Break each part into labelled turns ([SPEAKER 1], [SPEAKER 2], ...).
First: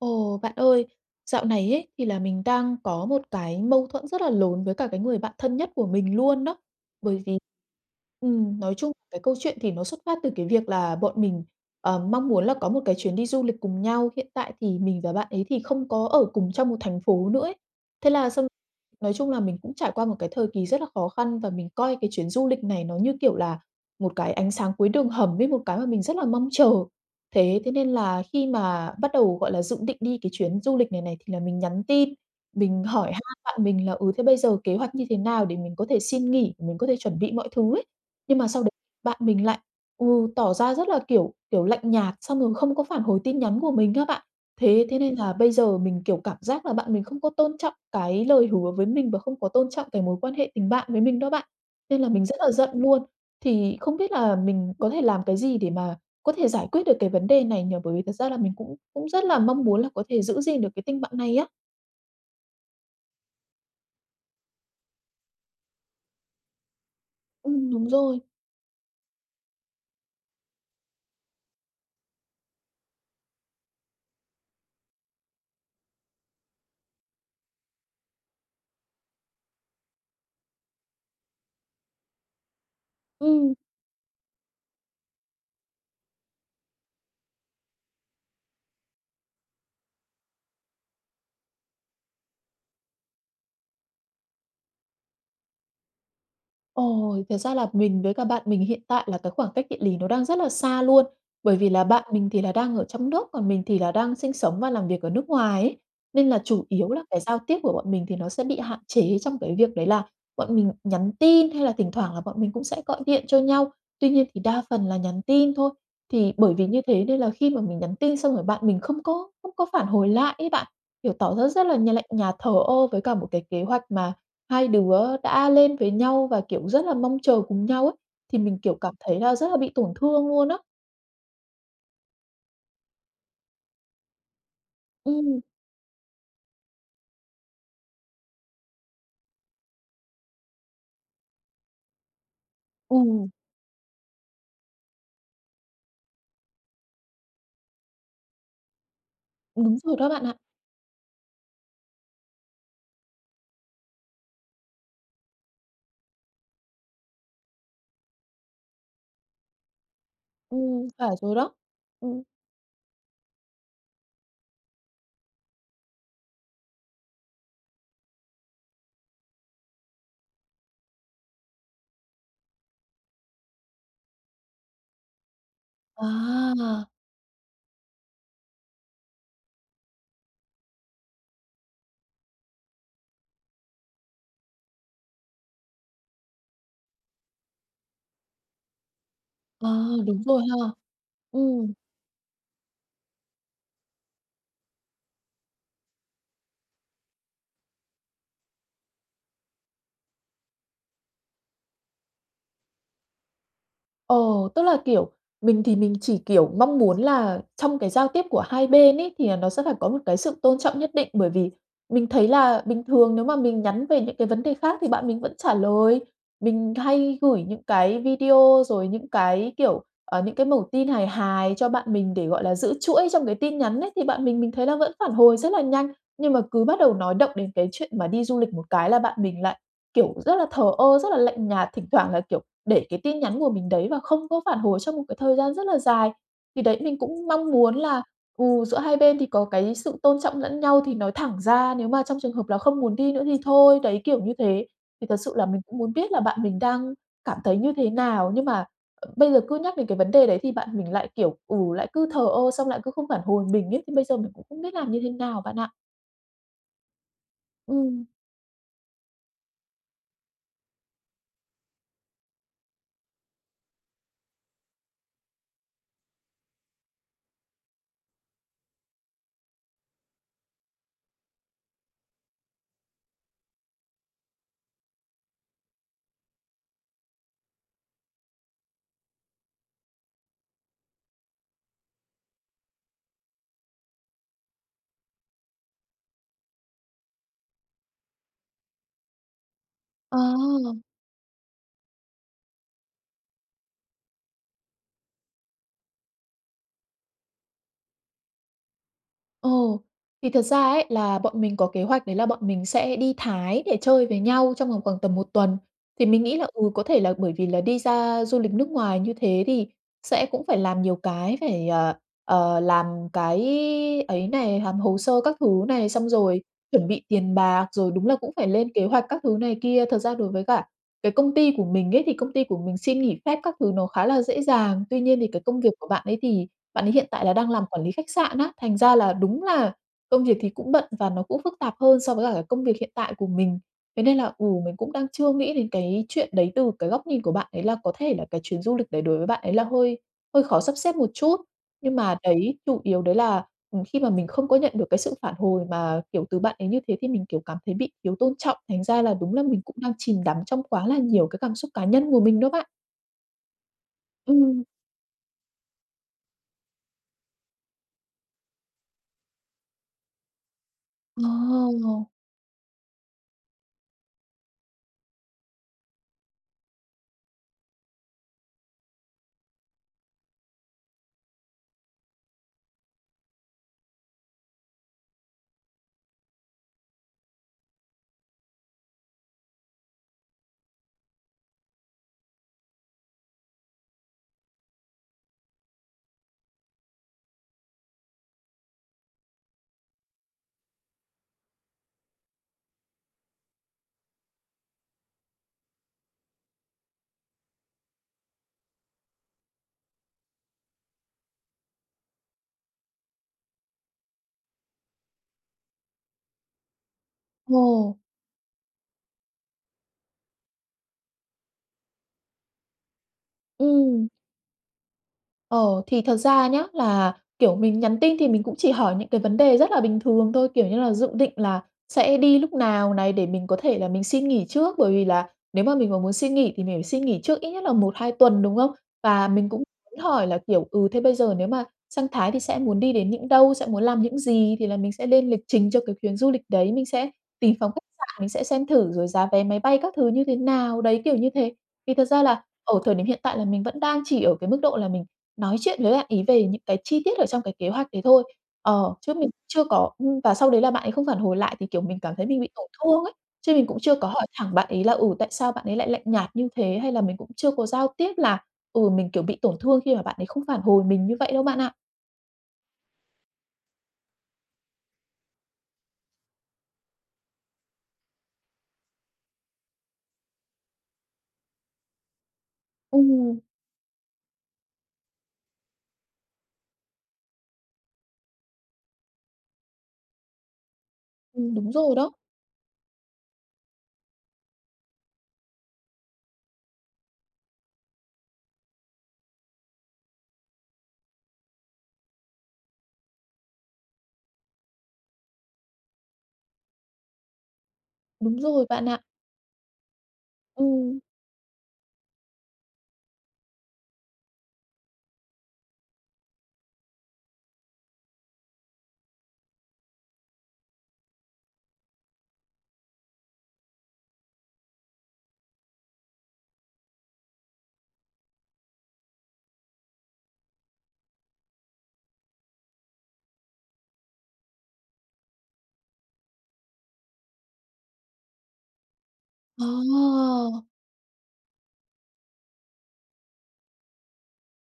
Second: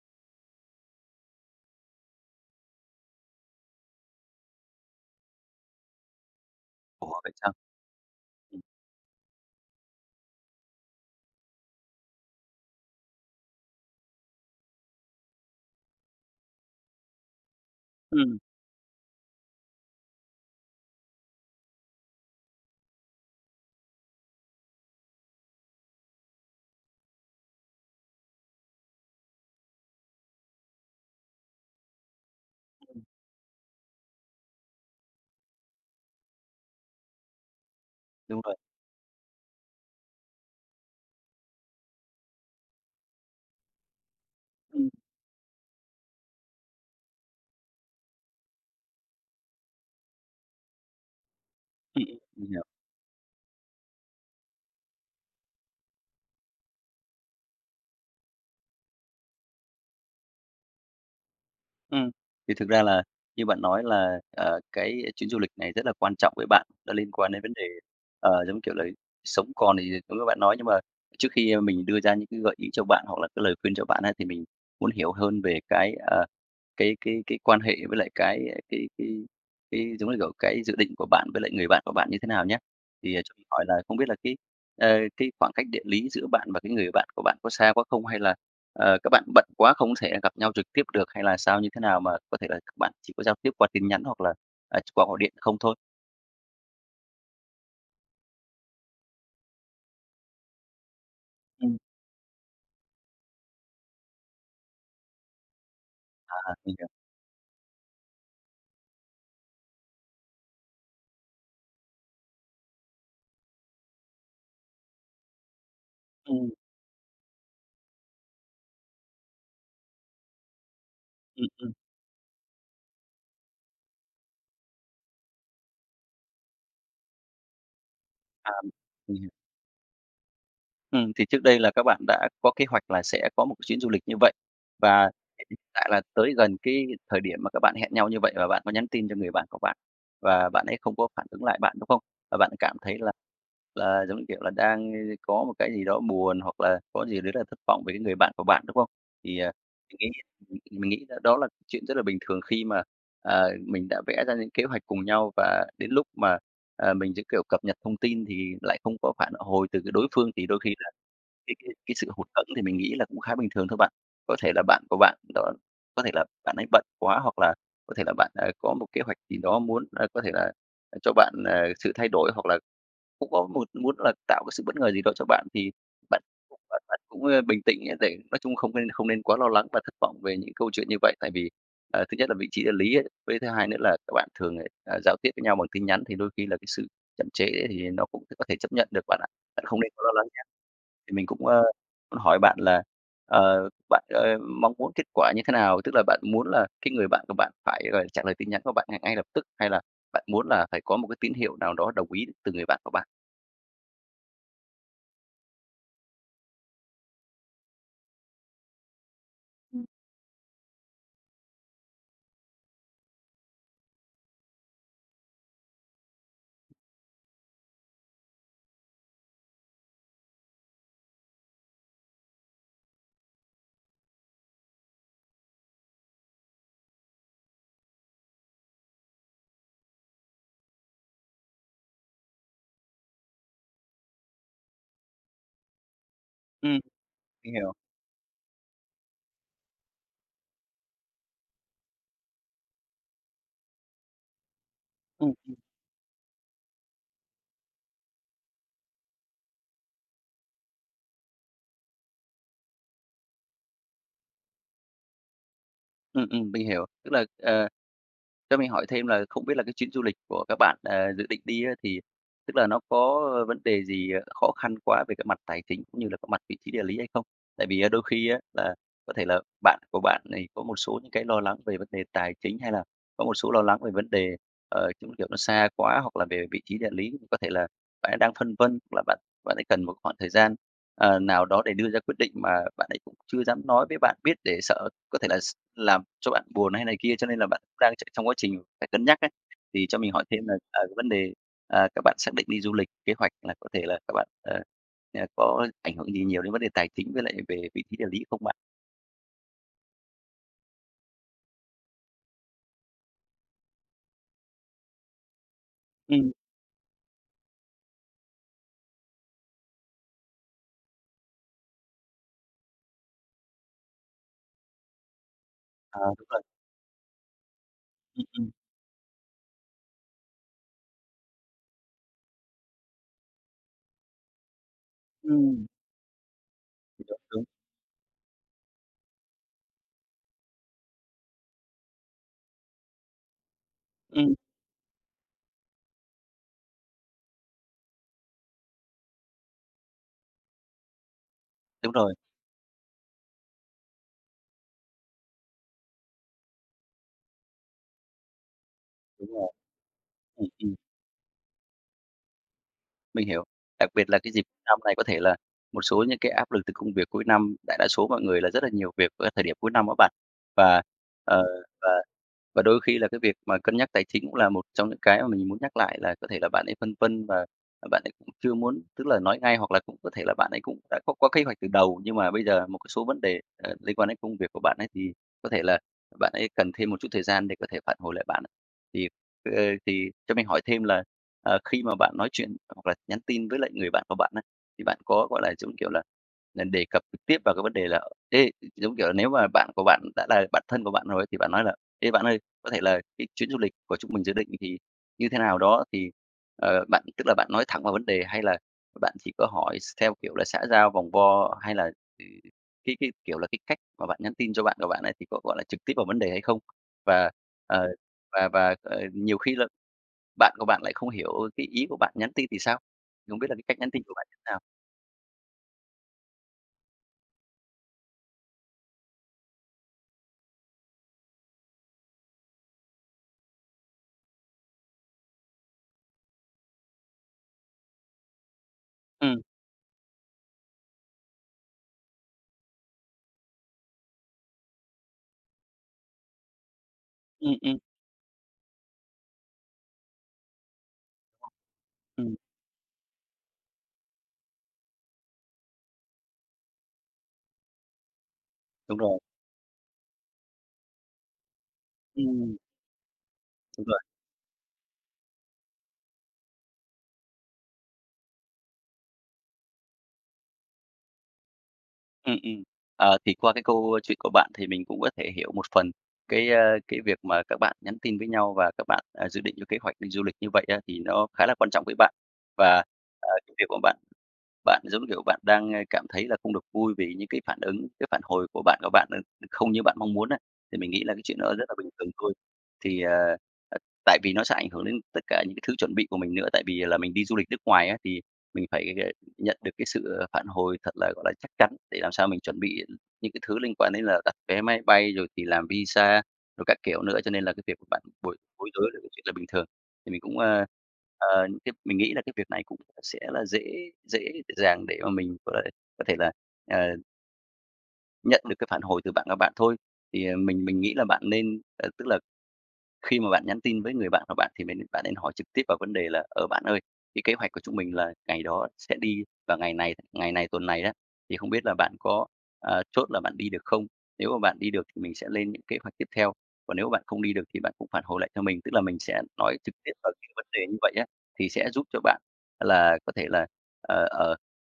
[SPEAKER 1] Ồ. Bạn ơi, dạo này ấy, thì là mình đang có một cái mâu thuẫn rất là lớn với cả cái người bạn thân nhất của mình luôn đó.
[SPEAKER 2] Ủa,
[SPEAKER 1] Bởi
[SPEAKER 2] vậy
[SPEAKER 1] vì
[SPEAKER 2] sao?
[SPEAKER 1] ừm,
[SPEAKER 2] Ừm.
[SPEAKER 1] nói chung cái câu chuyện thì nó xuất phát từ cái việc là bọn mình, ờ, mong muốn là có một cái chuyến đi du lịch cùng nhau, hiện tại thì mình và bạn ấy thì không có ở cùng trong một thành phố nữa ấy, thế là
[SPEAKER 2] Ừm.
[SPEAKER 1] xong nói chung là mình cũng trải qua một cái thời kỳ rất là khó khăn và mình coi cái chuyến du lịch này nó như, kiểu là, một cái ánh sáng cuối đường hầm ấy, một cái mà mình rất là mong chờ. Thế thế nên là khi mà bắt đầu, gọi là, dự định đi cái chuyến du lịch này này thì là mình nhắn tin, mình
[SPEAKER 2] Ừm.
[SPEAKER 1] hỏi han bạn mình là, ừ, thế bây giờ kế hoạch như thế nào để mình có thể xin nghỉ, mình có thể chuẩn bị mọi thứ ấy. Nhưng
[SPEAKER 2] Đúng
[SPEAKER 1] mà
[SPEAKER 2] rồi.
[SPEAKER 1] sau đấy bạn mình lại, ừ, tỏ ra rất là, kiểu, kiểu, lạnh nhạt xong rồi không có phản hồi tin nhắn của mình á bạn. Thế
[SPEAKER 2] Ừm.
[SPEAKER 1] thế nên là bây giờ mình, kiểu, cảm giác là bạn mình không có tôn trọng cái lời hứa với mình và không có tôn trọng cái mối quan hệ tình bạn với mình đó bạn, nên
[SPEAKER 2] Ừm
[SPEAKER 1] là
[SPEAKER 2] hưm,
[SPEAKER 1] mình rất
[SPEAKER 2] mình
[SPEAKER 1] là
[SPEAKER 2] hiểu.
[SPEAKER 1] giận luôn. Thì không biết là mình có thể làm cái gì để mà có thể giải quyết được cái vấn đề này nhỉ? Bởi vì thật ra là mình cũng cũng rất là mong muốn là có thể giữ gìn được cái tình bạn này á.
[SPEAKER 2] Ừm. Thì thực ra là như bạn nói là, ờ, cái chuyến du lịch này rất là quan trọng với bạn, nó liên quan đến vấn đề,
[SPEAKER 1] Ừm, đúng rồi.
[SPEAKER 2] ờ, giống, kiểu là, sống còn. Thì cũng như bạn nói, nhưng mà trước khi mình đưa ra những cái gợi ý cho bạn hoặc là cái lời khuyên cho bạn á, thì mình muốn hiểu hơn về cái, ờ, cái cái cái quan hệ với lại cái cái cái cái, giống như kiểu, cái dự định của bạn với lại người bạn của bạn như thế nào nhá. Thì cho mình
[SPEAKER 1] Ừm.
[SPEAKER 2] hỏi là không biết là cái, ờ, cái khoảng cách địa lý giữa bạn và cái người bạn của bạn có xa quá không? Hay là, ờ, các bạn bận quá không thể gặp nhau trực tiếp được hay là sao, như thế nào mà có thể là các bạn chỉ có giao tiếp qua tin nhắn hoặc là, à, chỉ qua gọi điện không thôi?
[SPEAKER 1] Ồ, thật ra là mình với cả bạn mình hiện tại là cái khoảng cách địa lý nó đang rất là xa luôn. Bởi vì
[SPEAKER 2] Ừm.
[SPEAKER 1] là bạn mình thì là đang ở trong nước, còn mình thì là đang sinh sống và làm việc ở nước ngoài ấy. Nên là
[SPEAKER 2] À,
[SPEAKER 1] chủ
[SPEAKER 2] mình hiểu.
[SPEAKER 1] yếu là cái giao tiếp của bọn mình thì nó sẽ bị hạn chế trong cái việc đấy là bọn mình nhắn tin, hay là thỉnh thoảng là bọn mình cũng sẽ gọi điện cho nhau. Tuy nhiên thì đa phần là nhắn tin thôi. Thì
[SPEAKER 2] Ừm.
[SPEAKER 1] bởi vì như thế nên là khi mà mình nhắn tin xong rồi, bạn mình không có không có phản hồi lại ấy bạn, kiểu, tỏ
[SPEAKER 2] Ừm,
[SPEAKER 1] ra rất
[SPEAKER 2] ừm.
[SPEAKER 1] là nh lạnh nhạt, thờ ơ với cả một cái kế hoạch mà 2 đứa đã lên với nhau và, kiểu, rất là mong chờ cùng nhau ấy. Thì
[SPEAKER 2] À,
[SPEAKER 1] mình,
[SPEAKER 2] mình
[SPEAKER 1] kiểu, cảm
[SPEAKER 2] mình
[SPEAKER 1] thấy
[SPEAKER 2] hiểu.
[SPEAKER 1] là rất là bị tổn thương luôn á.
[SPEAKER 2] Ừm, thì trước đây là các bạn đã có kế hoạch là sẽ có một chuyến du lịch như vậy. Và
[SPEAKER 1] Ừm.
[SPEAKER 2] hiện tại là tới gần cái thời điểm mà các bạn hẹn nhau như vậy và bạn có nhắn tin cho người bạn của bạn, và bạn ấy không có phản ứng lại bạn, đúng không? Và bạn ấy cảm thấy là
[SPEAKER 1] Ừm.
[SPEAKER 2] là giống như, kiểu là, đang có một cái gì đó buồn hoặc là có gì đấy rất là thất vọng về cái người bạn của bạn, đúng không? Thì, à,
[SPEAKER 1] Đúng rồi
[SPEAKER 2] mình nghĩ
[SPEAKER 1] đó bạn ạ.
[SPEAKER 2] mình mình nghĩ đó là chuyện rất là bình thường khi mà, à, mình đã vẽ ra những kế hoạch cùng nhau và đến lúc mà, à, mình sẽ, kiểu, cập nhật thông tin thì lại không có phản hồi từ cái đối phương, thì đôi khi
[SPEAKER 1] Ừm,
[SPEAKER 2] là
[SPEAKER 1] phải rồi đó,
[SPEAKER 2] cái cái cái sự
[SPEAKER 1] ừm.
[SPEAKER 2] hụt hẫng thì mình nghĩ là cũng khá bình thường thôi bạn. Có thể là bạn của bạn đó có thể là bạn ấy bận quá hoặc là có thể là bạn, ờ, có một kế hoạch gì đó muốn, ơ, có thể là cho bạn, ờ, sự thay đổi, hoặc là cũng có một muốn là tạo cái sự bất ngờ gì đó cho bạn, thì bạn cũng là
[SPEAKER 1] À.
[SPEAKER 2] bạn cũng, ờ, bình tĩnh để nói chung không nên không nên quá lo lắng và thất vọng về những câu chuyện như vậy. Tại vì, à, thứ nhất là vị trí địa lý ấy, với thứ hai nữa là các bạn thường, à, giao tiếp với nhau bằng tin nhắn, thì đôi khi là cái sự chậm trễ thì nó cũng có thể chấp nhận được bạn ạ. Bạn
[SPEAKER 1] Ờ,
[SPEAKER 2] không nên quá lo
[SPEAKER 1] đúng
[SPEAKER 2] lắng
[SPEAKER 1] rồi
[SPEAKER 2] nhé.
[SPEAKER 1] ha,
[SPEAKER 2] Thì mình cũng, ơ,
[SPEAKER 1] ừm.
[SPEAKER 2] muốn hỏi bạn là, ờ, bạn, ơ, mong muốn kết quả như thế nào? Tức là bạn muốn là cái người bạn của bạn phải, gọi là, trả lời tin nhắn của bạn ngay ngay lập tức, hay là bạn muốn là phải có một cái tín hiệu nào đó đồng ý từ người bạn của bạn?
[SPEAKER 1] Ờ, tức là, kiểu, mình thì mình chỉ, kiểu, mong muốn là trong cái giao tiếp của hai bên ấy thì là nó sẽ phải
[SPEAKER 2] Ừm.
[SPEAKER 1] có một cái sự tôn trọng nhất định, bởi vì mình thấy là bình thường nếu mà mình nhắn về những cái vấn đề khác thì bạn mình vẫn trả lời. Mình hay gửi những cái video rồi những cái, kiểu, ờ, những cái mẩu tin hài hài cho bạn mình để, gọi là, giữ chuỗi trong cái tin nhắn ấy, thì bạn mình mình thấy là vẫn phản hồi rất là nhanh. Nhưng mà cứ bắt đầu nói động đến cái chuyện mà đi du lịch một cái là bạn mình lại, kiểu, rất là thờ ơ, rất là lạnh nhạt, thỉnh thoảng lại, kiểu, để cái tin nhắn của mình đấy và không có phản hồi trong một cái thời gian rất là dài. Thì đấy,
[SPEAKER 2] Ừm,
[SPEAKER 1] mình cũng mong
[SPEAKER 2] mình hiểu.
[SPEAKER 1] muốn là, ừ, giữa hai bên thì có cái sự tôn trọng lẫn nhau thì nói thẳng ra, nếu mà trong trường hợp là không muốn đi nữa thì thôi, đấy, kiểu như thế. Thì thật
[SPEAKER 2] Ừm,
[SPEAKER 1] sự là
[SPEAKER 2] ừm.
[SPEAKER 1] mình cũng muốn biết là bạn mình đang cảm thấy như thế nào? Nhưng mà, ờ, bây giờ cứ nhắc đến cái vấn đề đấy thì bạn mình lại, kiểu, ừ, lại cứ thờ ơ, xong lại cứ không phản hồi mình ấy, thì bây giờ mình cũng không biết làm như thế nào bạn ạ.
[SPEAKER 2] Ừm, ừm, mình hiểu. Tức là, ờ,
[SPEAKER 1] Ừm.
[SPEAKER 2] cho mình hỏi thêm là không biết là cái chuyến du lịch của các bạn, ờ, dự định đi á, thì tức là nó có vấn đề gì khó khăn quá về cái mặt tài chính, cũng như là cái mặt vị trí địa lý hay không? Tại vì á đôi khi á, là có thể là bạn của bạn thì có một số những cái lo lắng về vấn đề tài chính hay là có một số lo lắng về vấn đề, ờ, giống như kiểu, nó xa quá hoặc là về vị trí địa lý, có thể là bạn ấy đang phân vân hoặc là bạn bạn ấy cần một khoảng thời gian, ờ, nào đó để đưa ra quyết định, mà bạn ấy cũng chưa dám nói với bạn biết để sợ có thể là s làm cho bạn buồn hay này kia, cho nên là bạn cũng đang tr trong quá trình phải cân nhắc ấy. Thì cho mình hỏi thêm là, ờ,
[SPEAKER 1] À!
[SPEAKER 2] vấn đề, à, các bạn xác định đi du lịch, kế hoạch là có thể là các bạn ờ, như là có ảnh hưởng gì nhiều đến vấn đề tài chính với lại về vị trí địa lý không bạn?
[SPEAKER 1] Ồ! Thì thật ra ấy là bọn mình có kế hoạch đấy là bọn mình sẽ đi Thái để chơi với nhau trong vòng khoảng tầm 1 tuần. Thì mình
[SPEAKER 2] Ừm.
[SPEAKER 1] nghĩ là, ừ, có thể là bởi vì là đi ra du lịch nước ngoài như thế thì sẽ cũng phải làm nhiều cái phải, ờ, ờ, làm cái ấy này, làm hồ sơ các thứ này,
[SPEAKER 2] À,
[SPEAKER 1] xong
[SPEAKER 2] đúng rồi.
[SPEAKER 1] rồi chuẩn bị tiền bạc, rồi đúng là
[SPEAKER 2] Ừm,
[SPEAKER 1] cũng phải
[SPEAKER 2] ừm.
[SPEAKER 1] lên kế hoạch các thứ này kia. Thật ra đối với cả cái công ty của mình ấy thì công ty của mình xin nghỉ phép các thứ nó khá là dễ dàng. Tuy nhiên thì cái công
[SPEAKER 2] Ừm.
[SPEAKER 1] việc của bạn ấy thì bạn ấy hiện tại là
[SPEAKER 2] [unintelligible]
[SPEAKER 1] đang làm quản lý khách sạn á, thành ra là đúng là công việc thì cũng bận và nó cũng phức tạp hơn so với cả cái công việc hiện tại của mình. Thế nên là,
[SPEAKER 2] Ừm.
[SPEAKER 1] ừ, mình cũng đang chưa nghĩ đến cái chuyện đấy từ cái góc nhìn của bạn ấy, là có thể là cái chuyến du lịch đấy đối với bạn ấy là hơi hơi khó sắp xếp một chút.
[SPEAKER 2] Đúng
[SPEAKER 1] Nhưng mà
[SPEAKER 2] rồi.
[SPEAKER 1] đấy chủ yếu đấy là, ừ, khi mà mình không có nhận được cái sự phản hồi mà, kiểu, từ bạn ấy như thế thì mình, kiểu, cảm thấy bị thiếu tôn trọng, thành ra là
[SPEAKER 2] Đúng
[SPEAKER 1] đúng là
[SPEAKER 2] rồi.
[SPEAKER 1] mình cũng đang chìm đắm
[SPEAKER 2] Ừm,
[SPEAKER 1] trong
[SPEAKER 2] ừm.
[SPEAKER 1] quá là nhiều cái cảm xúc cá nhân của mình đó bạn.
[SPEAKER 2] Mình hiểu, đặc biệt là cái dịp cuối
[SPEAKER 1] Ừm.
[SPEAKER 2] năm này có thể là một số những cái áp lực từ công việc cuối năm, đại đa số mọi người là rất là nhiều việc ở cái thời điểm cuối năm đó bạn. Và, ờ, và
[SPEAKER 1] À!
[SPEAKER 2] và đôi khi là cái việc mà cân nhắc tài chính cũng là một trong những cái mà mình muốn nhắc lại là có thể là bạn ấy phân vân và bạn ấy cũng chưa muốn tức là nói ngay, hoặc là cũng có thể là bạn ấy cũng đã có có kế hoạch từ đầu. Nhưng mà bây giờ một cái số vấn đề, à, liên quan đến công việc của bạn ấy thì có thể là bạn ấy cần thêm một chút thời gian để có thể phản hồi lại bạn ạ. Thì, ờ, thì cho mình hỏi thêm là, ờ, khi mà bạn nói chuyện hoặc là nhắn tin với lại người bạn của bạn ấy, thì bạn có, gọi là, giống như, kiểu là, là đề cập trực tiếp vào cái vấn đề là "Ê" gi giống kiểu là nếu mà bạn của bạn đã là bạn thân của bạn rồi thì bạn nói là "Ê, bạn ơi, có thể là cái chuyến du lịch của chúng mình dự định thì như thế nào đó." Thì, ờ, bạn tức là bạn nói thẳng vào vấn đề, hay là bạn chỉ có hỏi x theo kiểu là xã giao, vòng vo? Hay là cái cái, kiểu là, cái cách mà bạn nhắn tin cho bạn của bạn ấy thì có, gọi là, trực tiếp vào vấn đề hay không? Và, ờ,
[SPEAKER 1] Ờ.
[SPEAKER 2] và và, ờ, nhiều khi là bạn của bạn lại không hiểu cái ý của bạn nhắn tin thì sao? Thì không biết là cái cách nhắn tin
[SPEAKER 1] Ừm.
[SPEAKER 2] của bạn như thế nào?
[SPEAKER 1] Ờ, thì thật ra nhá là, kiểu, mình nhắn tin thì mình cũng chỉ hỏi những cái vấn đề rất là bình thường thôi, kiểu như là, dự định là sẽ đi lúc nào này, để mình có thể là mình xin nghỉ trước, bởi vì là nếu mà mình mà muốn xin nghỉ thì mình phải xin nghỉ trước ít nhất là 1-2 tuần, đúng không? Và
[SPEAKER 2] Ừm.
[SPEAKER 1] mình cũng hỏi là, kiểu, ừ, thế bây giờ nếu mà sang Thái thì sẽ muốn đi đến những đâu, sẽ muốn làm những gì, thì là mình sẽ lên lịch trình cho cái chuyến du lịch đấy, mình sẽ
[SPEAKER 2] Ừm,
[SPEAKER 1] tìm phòng
[SPEAKER 2] ừm.
[SPEAKER 1] khách sạn mình sẽ xem thử, rồi giá vé máy bay các thứ như thế nào, đấy kiểu như thế. Thì thật ra
[SPEAKER 2] Ừm.
[SPEAKER 1] là ở thời điểm hiện tại là mình vẫn đang chỉ ở cái mức độ là mình nói chuyện với bạn ấy về những cái chi tiết ở trong cái kế hoạch đấy thôi, ờ,
[SPEAKER 2] Đúng
[SPEAKER 1] chứ
[SPEAKER 2] rồi.
[SPEAKER 1] mình chưa có ưm, và sau đấy là bạn ấy không phản hồi lại thì, kiểu, mình cảm thấy mình bị
[SPEAKER 2] Ừm.
[SPEAKER 1] tổn thương ấy. Chứ mình cũng
[SPEAKER 2] Đúng
[SPEAKER 1] chưa
[SPEAKER 2] rồi.
[SPEAKER 1] có hỏi thẳng bạn ấy là, ừ, tại sao bạn ấy lại lạnh nhạt như thế, hay là mình cũng chưa có giao tiếp là, ừ, mình, kiểu, bị tổn thương khi mà bạn ấy không phản hồi mình như vậy đâu bạn ạ.
[SPEAKER 2] Ừm, ừm. À, thì qua cái câu chuyện của bạn thì mình cũng có thể hiểu một phần cái, a, cái việc mà các bạn nhắn tin với nhau và các bạn, à, dự định cho kế hoạch đi du lịch như vậy á, thì nó khá là quan trọng với bạn. Và, à,
[SPEAKER 1] Ừm.
[SPEAKER 2] cái việc của bạn, bạn giống, kiểu, bạn đang, a, cảm thấy là không được vui vì những cái phản ứng, cái phản hồi của bạn của bạn, ừ, không như bạn mong muốn á, thì mình nghĩ là cái chuyện đó
[SPEAKER 1] Ừm,
[SPEAKER 2] rất
[SPEAKER 1] đúng
[SPEAKER 2] là bình
[SPEAKER 1] rồi
[SPEAKER 2] thường
[SPEAKER 1] đó.
[SPEAKER 2] thôi. Thì, à, à, tại vì nó sẽ ảnh hưởng đến tất cả những cái thứ chuẩn bị của mình nữa, tại vì là mình đi du lịch nước ngoài á, thì mình phải g nhận được cái sự, à, sự phản hồi thật là, gọi là, chắc chắn để làm sao mình chuẩn bị những cái thứ liên quan đến là đặt vé máy bay, rồi thì làm visa, rồi các kiểu nữa, cho nên là cái việc bạn bồi
[SPEAKER 1] Đúng rồi,
[SPEAKER 2] bối
[SPEAKER 1] bạn
[SPEAKER 2] rối là
[SPEAKER 1] ạ.
[SPEAKER 2] cái chuyện là bình thường. Thì mình cũng, a,
[SPEAKER 1] Ừm.
[SPEAKER 2] ờ, tiếp mình nghĩ là cái việc này cũng sẽ là dễ dễ dàng để mà mình có thể có thể là, à Nhận được cái phản hồi từ bạn và bạn thôi. Thì, à, mình mình nghĩ là bạn nên, à, tức là khi mà bạn nhắn tin với người bạn của bạn thì nên bạn nên hỏi trực tiếp vào vấn đề là "Ờ, bạn ơi, cái kế hoạch của chúng mình là ngày đó sẽ đi vào ngày này, ngày này, tuần này á, thì không biết là bạn có, à, chốt là bạn đi được không? Nếu mà bạn đi được thì mình sẽ lên những kế hoạch tiếp theo, còn nếu mà bạn không đi được thì bạn cũng phản hồi lại cho mình". Tức là mình sẽ nói trực tiếp vào cái vấn
[SPEAKER 1] À!
[SPEAKER 2] đề như vậy á, thì sẽ giúp cho bạn là có thể là, ờ, ờ,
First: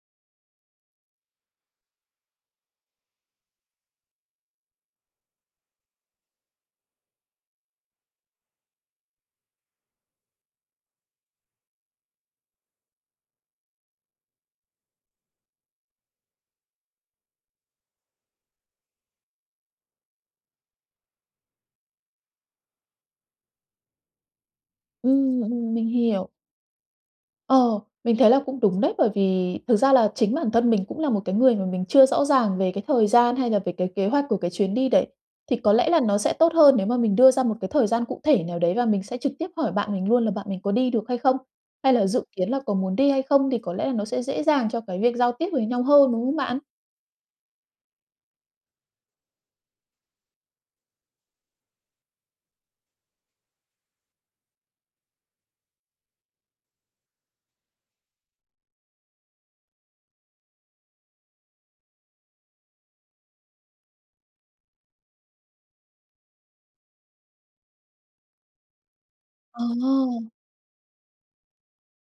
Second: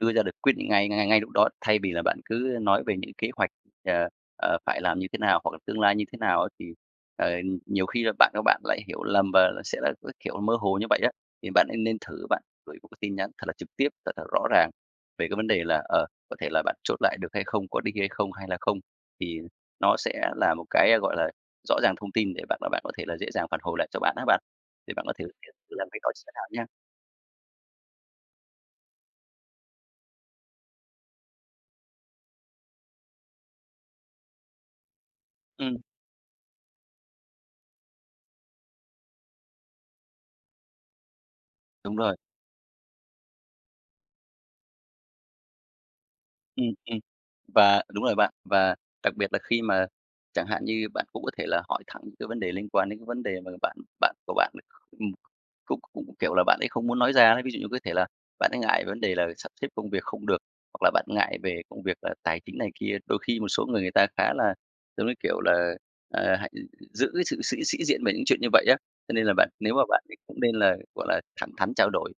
[SPEAKER 2] đưa ra được quyết định ngay ngay ngay ngay lúc đó thay vì là bạn cứ nói về những kế hoạch, ờ, ờ, phải làm như thế nào, hoặc là tương lai như thế nào á thì, ờ, nhiều khi là bạn của bạn lại hiểu lầm và sẽ là, cái kiểu, mơ hồ như vậy á. Thì bạn nên nên thử bạn gửi một cái tin nhắn thật là trực tiếp, thật là rõ ràng về cái vấn đề là, ờ, có thể là bạn chốt lại được hay không? Có đi hay không, hay là không? Thì nó sẽ là một cái, à, gọi là, rõ ràng thông tin để bạn và bạn có thể là dễ dàng phản hồi lại cho bạn á bạn, thì bạn có thể thực
[SPEAKER 1] Ừm,
[SPEAKER 2] hiện
[SPEAKER 1] ừm,
[SPEAKER 2] thử
[SPEAKER 1] mình
[SPEAKER 2] làm cách đó xem
[SPEAKER 1] hiểu.
[SPEAKER 2] thế nào nha.
[SPEAKER 1] Ờ, mình thấy là cũng đúng đấy, bởi vì thực ra là chính bản thân mình cũng là một cái người mà mình chưa rõ ràng về cái thời gian, hay là về cái kế hoạch của cái chuyến đi đấy. Thì có
[SPEAKER 2] Ừm.
[SPEAKER 1] lẽ là nó sẽ tốt hơn nếu mà mình đưa ra một cái thời gian cụ thể nào đấy và mình sẽ trực tiếp hỏi bạn mình luôn là bạn mình có đi được hay không, hay
[SPEAKER 2] Đúng
[SPEAKER 1] là
[SPEAKER 2] rồi.
[SPEAKER 1] dự kiến là có muốn đi hay không, thì có lẽ là nó sẽ dễ dàng cho cái việc giao tiếp với nhau hơn, đúng không bạn?
[SPEAKER 2] Ừm, ừm. Và đúng rồi bạn, và đặc biệt là khi mà chẳng hạn như bạn cũng có thể là hỏi thẳng những cái vấn đề liên quan đến cái vấn đề mà bạn bạn của bạn, ừm, cũng cũng, kiểu là, bạn ấy không muốn nói ra ấy. Ví dụ như có thể là bạn ấy ngại về vấn đề là sắp xếp công việc không được, hoặc là bạn ngại về công việc, à, tài chính này kia. Đôi khi một số người người ta khá là giống như, kiểu là, ờ, hay giữ cái sự sĩ sĩ diện về những chuyện như vậy á. Cho nên là bạn nếu mà bạn ấy
[SPEAKER 1] À!
[SPEAKER 2] cũng nên là, gọi là, thẳng thắn trao đổi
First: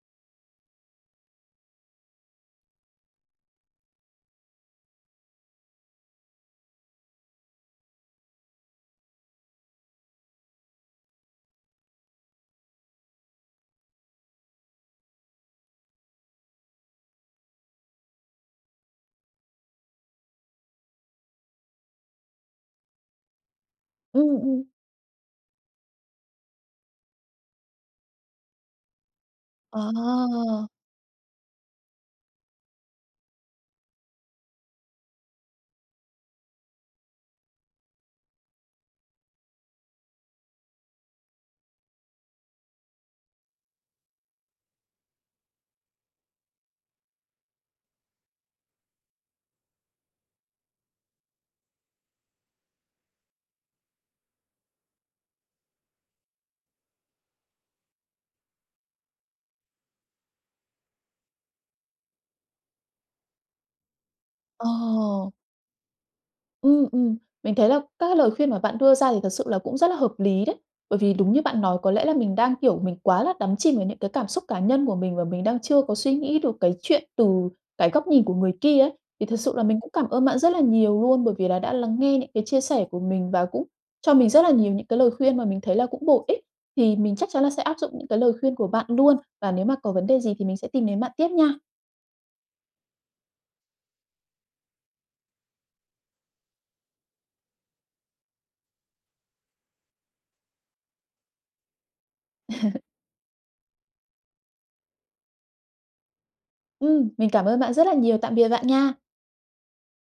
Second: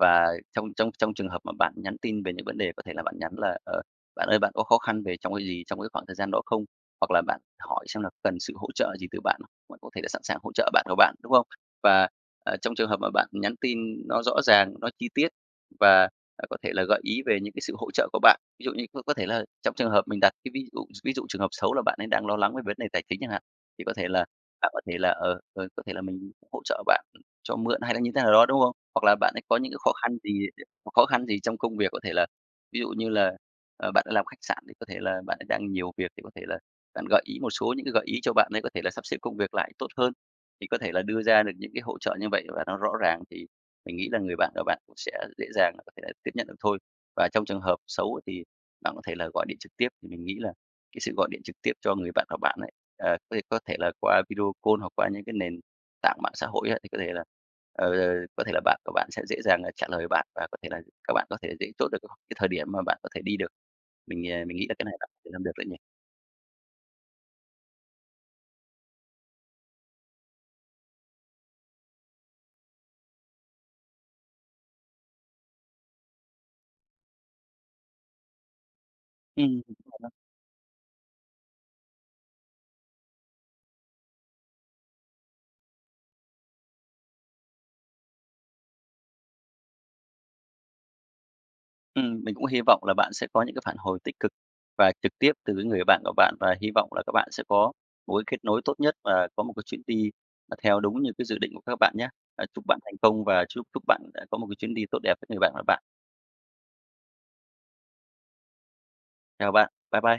[SPEAKER 2] và trong trong trong trường hợp mà bạn nhắn tin về những vấn đề có thể là bạn nhắn là "Ờ, bạn ơi, bạn có khó khăn về trong cái gì trong cái khoảng thời gian đó không?" Hoặc là bạn hỏi xem là cần sự hỗ trợ gì từ bạn, bạn có thể là sẵn sàng hỗ trợ bạn của bạn, đúng không? Và, à, trong trường hợp mà bạn nhắn tin nó rõ ràng, nó chi tiết và, à, có thể là gợi ý về những cái sự hỗ trợ của bạn. Ví dụ như có có thể là trong trường hợp mình đặt cái ví dụ ví dụ trường hợp xấu là bạn ấy đang lo lắng về vấn đề tài chính chẳng hạn, thì có thể là
[SPEAKER 1] Ừm, ừm.
[SPEAKER 2] bạn có thể là, ờ, ờ, có thể là mình hỗ trợ bạn cho mượn hay là như thế nào đó, đúng không? Hoặc là bạn ấy có những cái khó khăn gì
[SPEAKER 1] À!
[SPEAKER 2] hoặc khó khăn gì trong công việc, có thể là ví dụ như là, à, bạn đó làm khách sạn thì có thể là bạn ấy đang nhiều việc thì có thể là bạn gợi ý một số những cái gợi ý cho bạn ấy có thể là sắp xếp công việc lại tốt hơn. Thì có thể là đưa ra được những cái hỗ trợ như vậy và nó rõ ràng thì mình nghĩ là người bạn và bạn cũng sẽ dễ dàng là có thể là tiếp nhận được thôi. Và trong trường hợp xấu thì bạn có thể là gọi điện trực tiếp, thì mình nghĩ là cái sự gọi điện trực tiếp cho người bạn của bạn ấy, ờ, có thể có thể là qua video call hoặc qua những cái nền tảng mạng xã hội á thì có thể là, ờ, có thể là bạn của bạn sẽ dễ dàng là trả lời bạn và có thể là các bạn có thể dễ chốt được cái thời điểm mà bạn có thể đi được. Mình, à, mình nghĩ là cái này bạn sẽ
[SPEAKER 1] Ồ!
[SPEAKER 2] làm được đấy nhỉ?
[SPEAKER 1] Ừm, ừm. Mình thấy là các cái lời khuyên mà bạn đưa ra thì thật sự là cũng rất là hợp lý đấy. Bởi vì đúng như bạn nói có lẽ là mình đang, kiểu, mình quá là đắm chìm vào những cái cảm xúc cá nhân của mình và mình đang chưa có suy nghĩ được cái chuyện từ cái góc nhìn của người kia ấy. Thì thật sự
[SPEAKER 2] Ừm
[SPEAKER 1] là mình cũng cảm
[SPEAKER 2] [unintelligible]
[SPEAKER 1] ơn bạn rất là nhiều luôn bởi vì là đã lắng nghe những cái chia sẻ của mình và cũng cho mình rất là nhiều những cái lời khuyên mà mình thấy là cũng bổ ích. Thì mình chắc chắn là sẽ áp dụng những cái lời khuyên của bạn luôn, và nếu mà có vấn đề gì thì mình sẽ tìm đến bạn tiếp nha.
[SPEAKER 2] Ừm, mình cũng hy vọng là bạn sẽ có những cái phản hồi tích cực và trực tiếp từ cái người bạn của bạn và hy vọng là các bạn sẽ có một cái kết nối tốt nhất và có một cái chuyến đi là theo đúng như cái dự định của các bạn nhá. À, chúc bạn thành công và chúc chúc bạn, ờ, có một cái chuyến đi tốt đẹp với người bạn của bạn.
[SPEAKER 1] Ừm, mình cảm ơn bạn rất là nhiều. Tạm biệt bạn nha.
[SPEAKER 2] Chào bạn, bye bye.